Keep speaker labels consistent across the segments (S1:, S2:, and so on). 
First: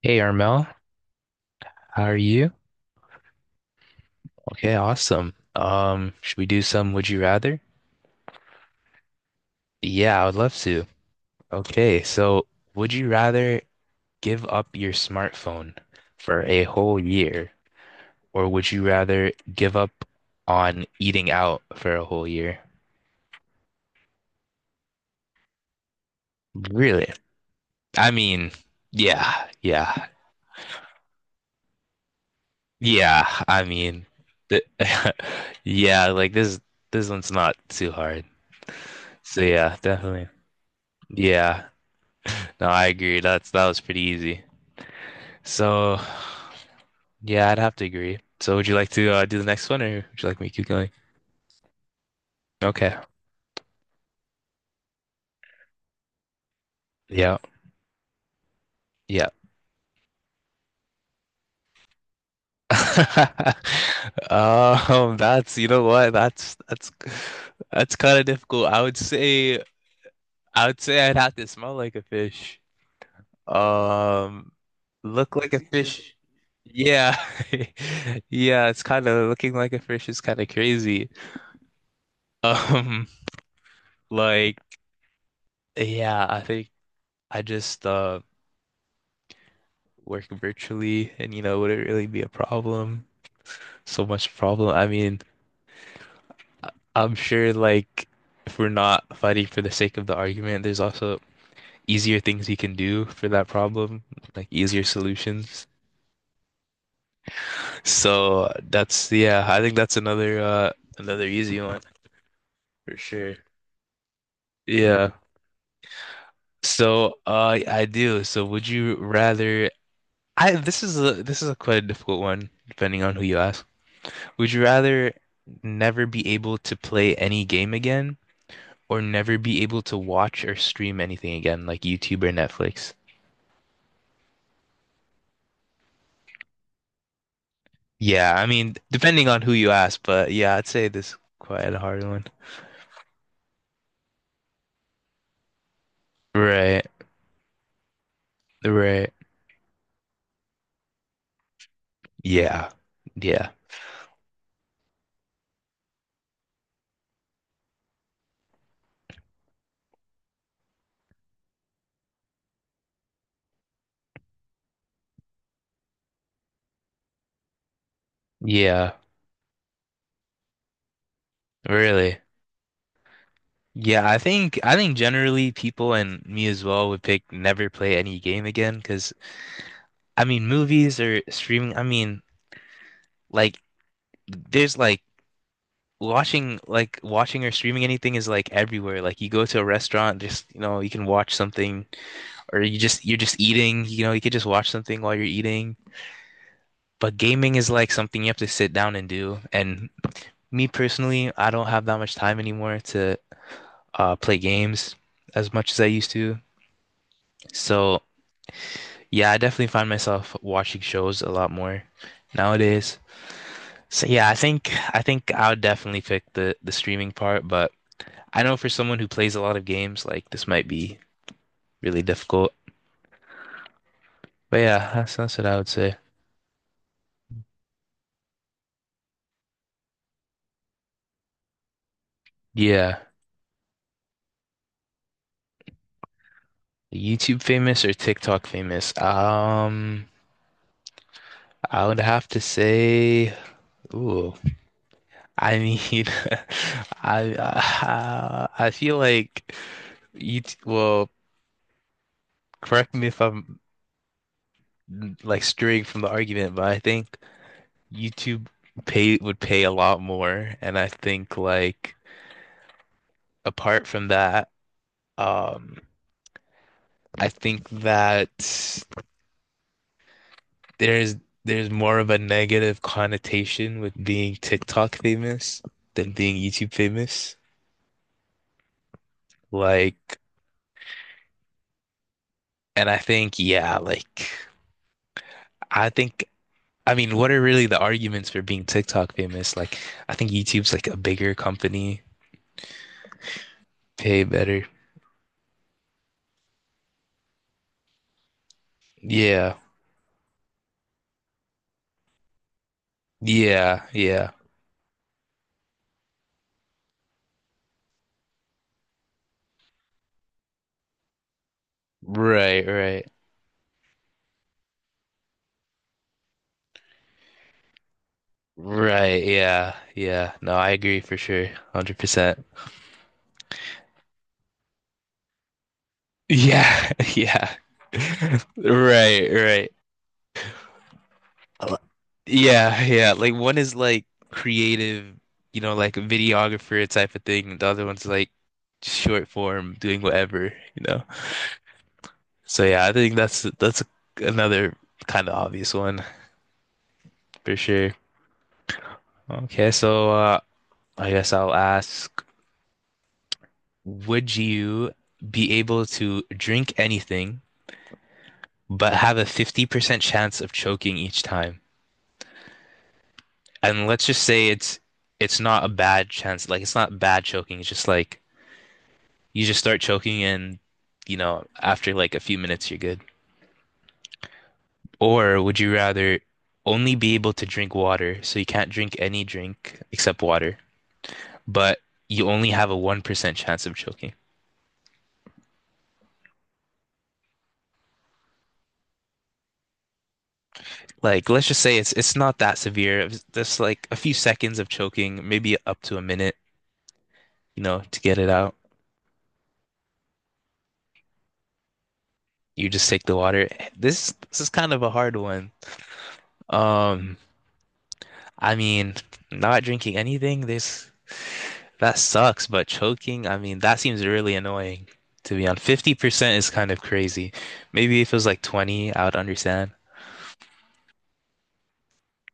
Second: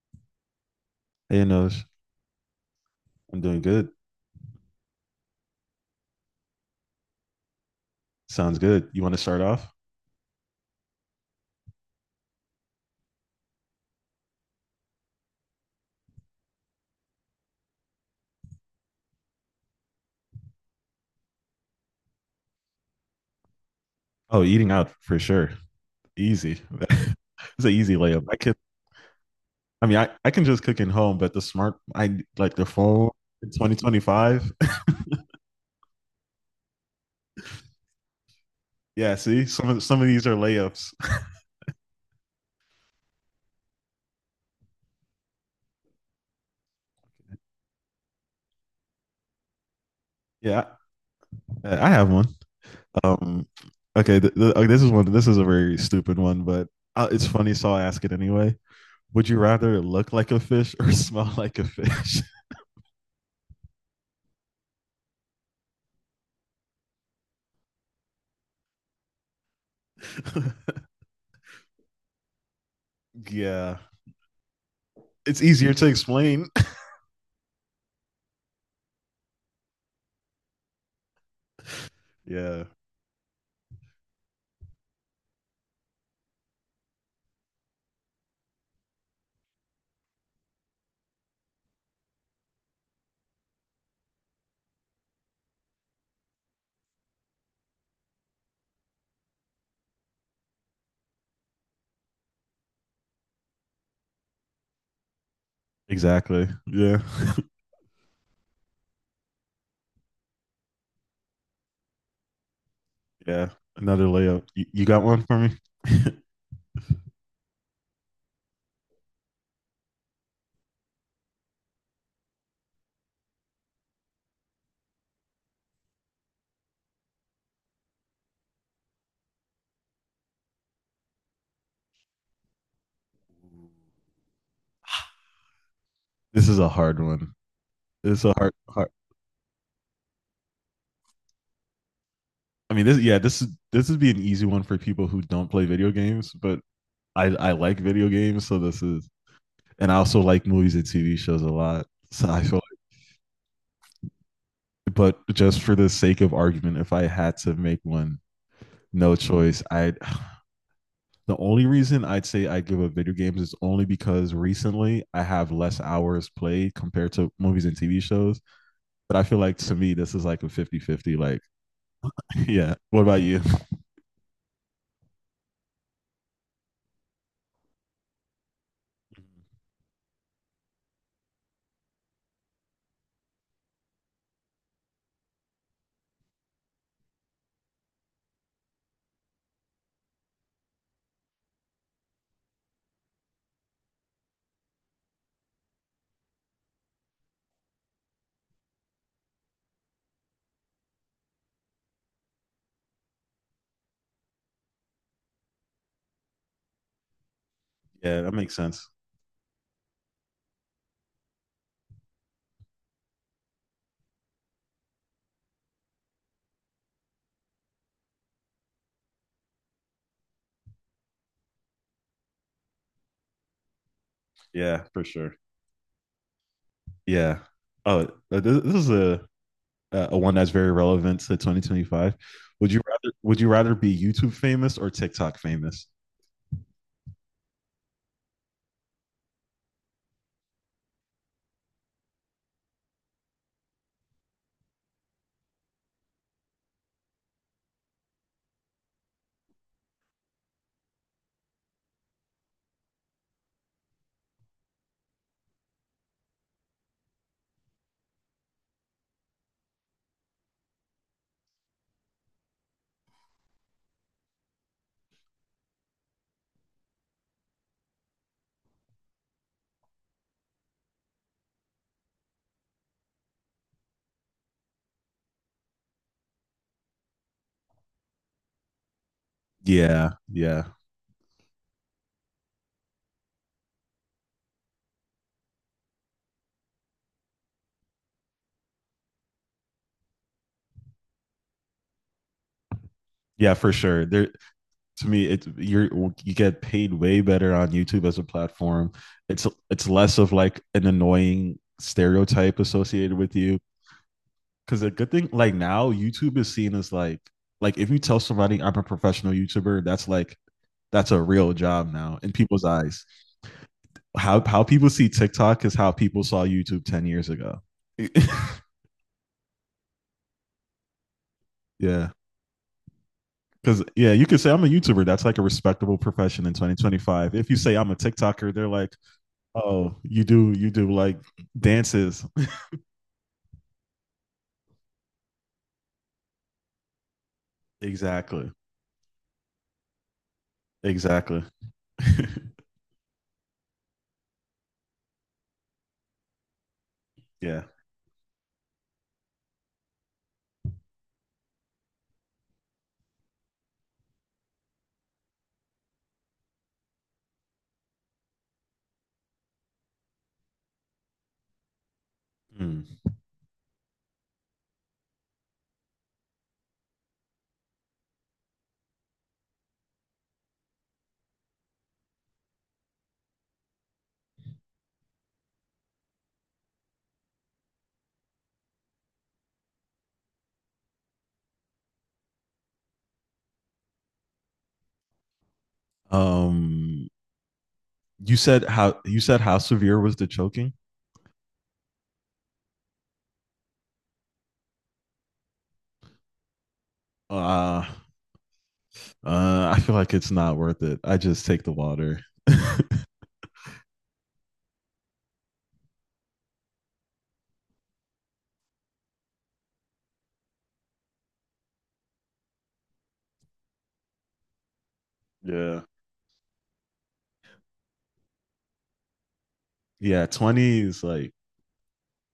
S1: Hey Armel,
S2: Hey, Noj.
S1: how are you?
S2: I'm doing good.
S1: Okay, awesome. Should we do some would you rather?
S2: Sounds good. You want to start off?
S1: Yeah, I would love to. Okay, so would you rather give up your smartphone for a whole year, or would you rather give up on eating out for a whole year?
S2: Oh, eating out for sure. Easy.
S1: Really?
S2: It's an easy
S1: I
S2: layup. I
S1: mean,
S2: can.
S1: yeah,
S2: I mean,
S1: yeah,
S2: I can just cook in home, but the smart, I like the phone
S1: yeah.
S2: in
S1: I mean,
S2: 2025.
S1: th yeah, like this one's not too hard.
S2: Yeah,
S1: So
S2: see, some
S1: yeah,
S2: of some of these
S1: definitely.
S2: are layups.
S1: Yeah. No, I agree. That was pretty easy. So, yeah, I'd have to agree. So, would you like to do the next one, or would you like me to keep
S2: Yeah,
S1: going?
S2: I have one.
S1: Okay.
S2: Um, okay, th th okay, this is one. This is a very stupid one, but it's
S1: Yeah.
S2: funny, so I'll ask it anyway. Would
S1: Yeah.
S2: you rather look like a fish or smell like a fish?
S1: That's you know what? That's kind of difficult. I would say I'd have to smell like a fish.
S2: Yeah,
S1: Um, look
S2: it's
S1: like a
S2: easier to
S1: fish.
S2: explain.
S1: Yeah. Yeah, it's kind of looking like a fish is kind of crazy.
S2: Yeah.
S1: Um, like yeah, I think I just work virtually and you know, would it really be a problem? So much problem. I mean, I'm sure like if we're not fighting for the sake of the argument, there's also easier things you can do for that problem, like easier solutions.
S2: Exactly. Yeah.
S1: So that's yeah, I think that's another another easy one for sure.
S2: Yeah. Another layup. You got
S1: Yeah.
S2: one for me?
S1: So I do. So would you rather I this is a quite a difficult one depending on who you ask. Would you rather never be able to play any game again or never be able to watch or stream anything again, like YouTube or Netflix?
S2: This is a hard one. This is a
S1: Yeah, I
S2: hard,
S1: mean,
S2: hard.
S1: depending on who you ask, but yeah, I'd say this is quite a hard one.
S2: I mean, this yeah, this would be an easy one for people who don't play video games, but
S1: Right,
S2: I like video games, so this is
S1: right.
S2: and I also like movies and TV shows a lot. So I feel
S1: Yeah, yeah,
S2: like, but just for the sake of argument, if I had to make one, no choice, I the only reason I'd say I give up video games is only because recently I have less hours played compared to movies and TV shows.
S1: yeah,
S2: But I feel like to me, this is like a 50-50. Like,
S1: really.
S2: yeah. What about you?
S1: Yeah, I think generally people and me as well would pick never play any game again because I mean movies or streaming, I mean like there's like watching or streaming anything is like everywhere. Like you go to a restaurant, just you know, you can watch something, or you're just eating, you know, you could just watch something while you're eating. But gaming is like something you have to sit down and do. And me personally, I don't have that much time anymore to play games as much as I used to. So
S2: Yeah, that makes sense.
S1: yeah, I definitely find myself watching shows a lot more nowadays. So yeah, I think I would definitely pick the streaming part, but I know for someone who plays a lot of games, like this might be really difficult. But
S2: Yeah,
S1: yeah,
S2: for sure.
S1: that's what I would say.
S2: Yeah. Oh, this is a one that's very relevant to 2025.
S1: Yeah,
S2: Would you rather be YouTube famous or TikTok famous?
S1: YouTube famous or TikTok famous? I would have to say, ooh, I mean, I feel like you. Well, correct me if I'm like straying from the argument, but I think YouTube pay would pay a lot more, and I think like apart from that, um, I think that there's there's more of a negative connotation with being TikTok famous than being YouTube famous.
S2: Yeah,
S1: Like,
S2: yeah.
S1: and I think, yeah, like I think I mean, what are really the arguments for being TikTok famous? Like, I think YouTube's like a bigger company,
S2: Yeah, for sure.
S1: pay
S2: There
S1: better.
S2: to me it you're you get paid way better on YouTube as a platform. it's
S1: Yeah.
S2: it's less of like an annoying stereotype associated with you,
S1: Yeah, yeah.
S2: because a good thing, like, now YouTube is seen as like if you tell somebody I'm a professional YouTuber, that's like that's a real job now in people's
S1: Right,
S2: eyes.
S1: right.
S2: How people see TikTok is how people saw YouTube 10 years ago.
S1: Right, yeah, yeah. No, I agree for sure.
S2: Yeah,
S1: 100%.
S2: because yeah, you could say I'm a YouTuber, that's like a respectable profession in
S1: Yeah,
S2: 2025. If
S1: yeah.
S2: you say I'm a TikToker, they're like,
S1: Right, right.
S2: oh, you do like
S1: Uh,
S2: dances.
S1: Yeah, yeah. Like one is like creative, you know, like a videographer type of thing, and the other one's like
S2: Exactly.
S1: short form doing whatever, you know.
S2: Exactly.
S1: So yeah, I think that's another kind of obvious one for
S2: Yeah.
S1: sure. Okay, so I guess I'll ask, would you be able to drink anything but have a 50% chance of choking each time?
S2: Mm.
S1: And let's just say it's not a bad chance. Like it's not bad choking. It's just like you just start choking and you know, after like a few minutes you're good. Or would you rather only be able to drink water, so you can't drink any drink except water, but you only have a 1% chance of choking?
S2: Um you said how severe was the choking?
S1: Like let's just say it's not that severe. It's just like a few seconds of choking, maybe up to a minute, you know,
S2: Uh
S1: to get it out.
S2: I feel like it's not worth it. I just take the water.
S1: You just take the water. This is kind of a hard one. Um I mean, not drinking anything, this that sucks, but choking, I mean, that seems really annoying to be on.
S2: Yeah.
S1: 50% is kind of crazy. Maybe if it was like 20, I would understand.
S2: Yeah, 20 is like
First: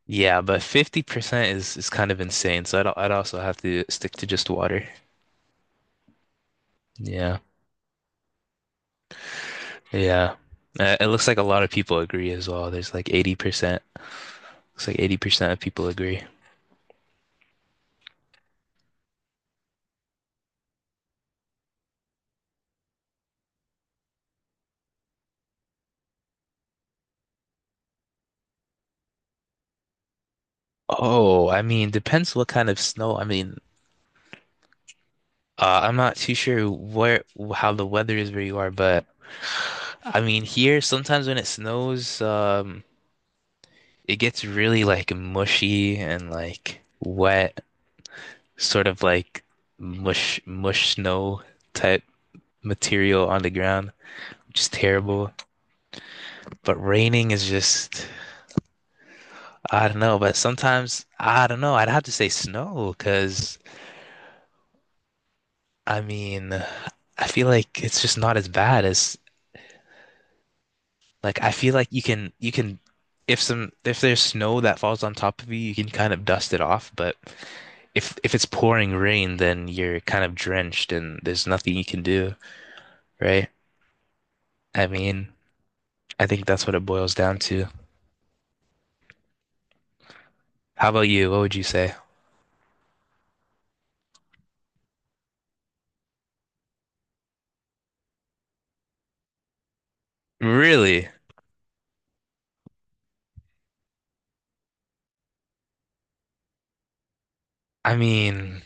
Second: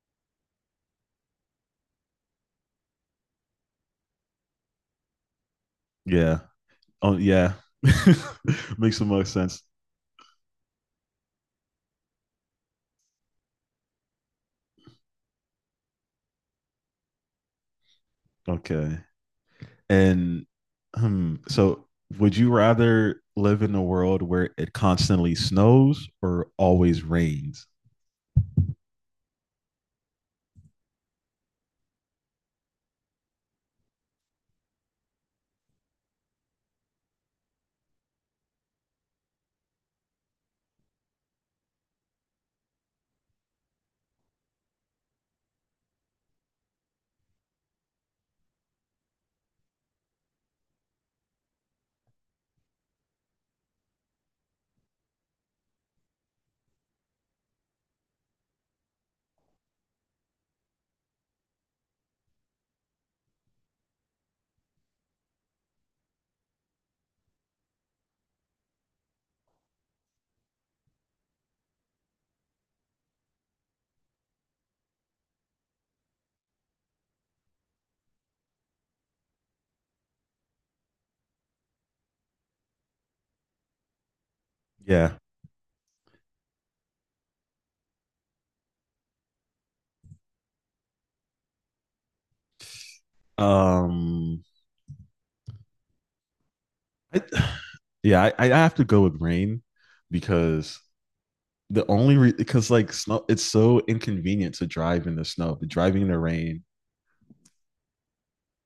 S1: Yeah, but 50% is kind of insane. So I'd also have to stick to just water.
S2: yeah. Oh
S1: Yeah.
S2: yeah. Makes the most sense.
S1: Yeah. It looks like a lot of people agree as well. There's like 80%. Looks like 80% of people agree.
S2: Okay. And hmm, so, would you rather live in a world where it constantly snows or always rains?
S1: Oh, I mean, depends what kind of snow. I mean, I'm not too sure where how the weather is where you are, but I mean here sometimes when it snows, it gets really like mushy and like wet, sort of like mush snow type material on the ground, which is terrible. But raining is just I don't know. But sometimes I don't know. I'd have to say snow because I mean I feel like it's just not as bad as like I feel like you can if some if there's snow that falls on top of you, you can kind of dust it off, but if it's pouring rain, then you're kind of drenched and there's nothing you can do, right? I
S2: Yeah.
S1: mean, I think that's what it boils down to. How about you? What would you say?
S2: Um. I, yeah, I have to go with rain because
S1: Really?
S2: because like snow, it's so inconvenient to drive in the snow, but driving in the rain.
S1: I mean,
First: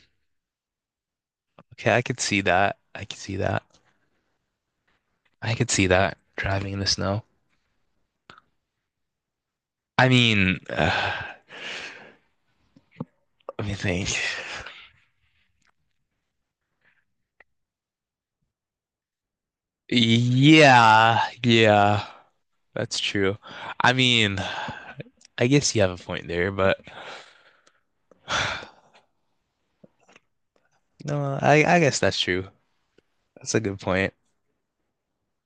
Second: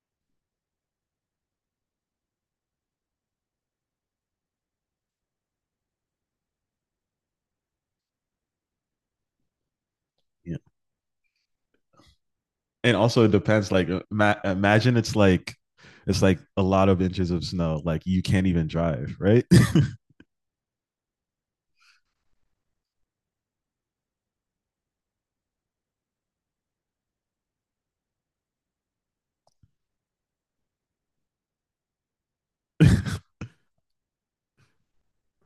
S1: okay, I could see that. I could see that driving in the snow. I
S2: Yeah.
S1: mean,
S2: And also it
S1: let
S2: depends.
S1: me
S2: Like
S1: think.
S2: imagine it's it's like a lot of inches of snow. Like you can't even drive, right?
S1: Yeah, yeah. That's true. I mean, I guess you have a point there, but no, I guess that's true. That's a good point.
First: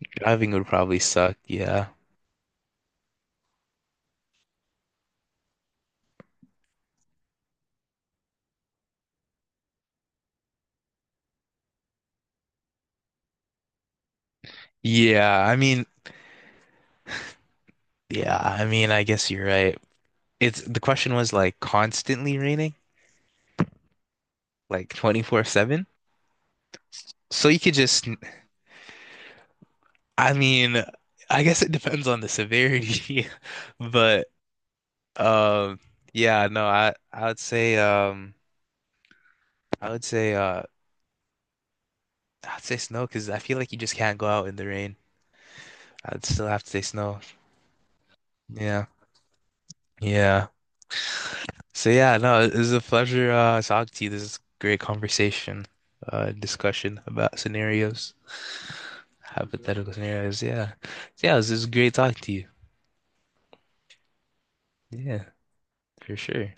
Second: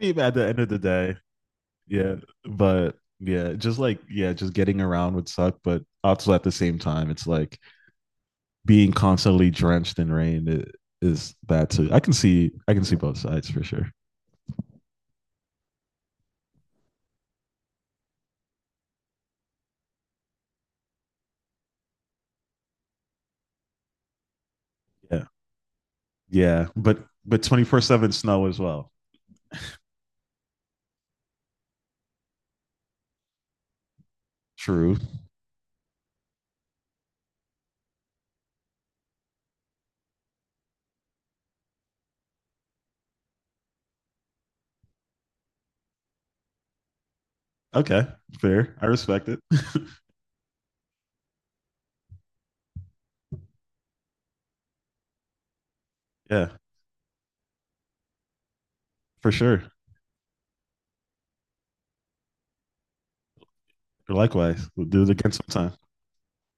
S2: Maybe at the
S1: Driving
S2: end
S1: would
S2: of the
S1: probably
S2: day,
S1: suck. Yeah.
S2: yeah. But yeah, just yeah, just getting around would suck. But also at the same time, it's like being constantly drenched in rain is that too. I can see both sides for sure.
S1: Yeah, I mean, yeah, I mean, I guess you're right. It's the question was like constantly raining, like
S2: Yeah.
S1: 24/7.
S2: Yeah, but
S1: So you could just
S2: 24/7 snow as well.
S1: I mean, I guess it depends on the severity, but
S2: True.
S1: um yeah, no, I would say I would say uh I'd say snow because I feel like you just can't go out in the rain. I'd still have to say snow.
S2: Okay, fair.
S1: Yeah.
S2: I respect it.
S1: Yeah. So yeah, no, it was a pleasure talking to you. This is great conversation,
S2: Yeah,
S1: discussion about scenarios,
S2: for sure.
S1: hypothetical scenarios. Yeah. So, yeah, this is great talking to you.
S2: Likewise. We'll do it
S1: Yeah,
S2: again sometime.
S1: for sure.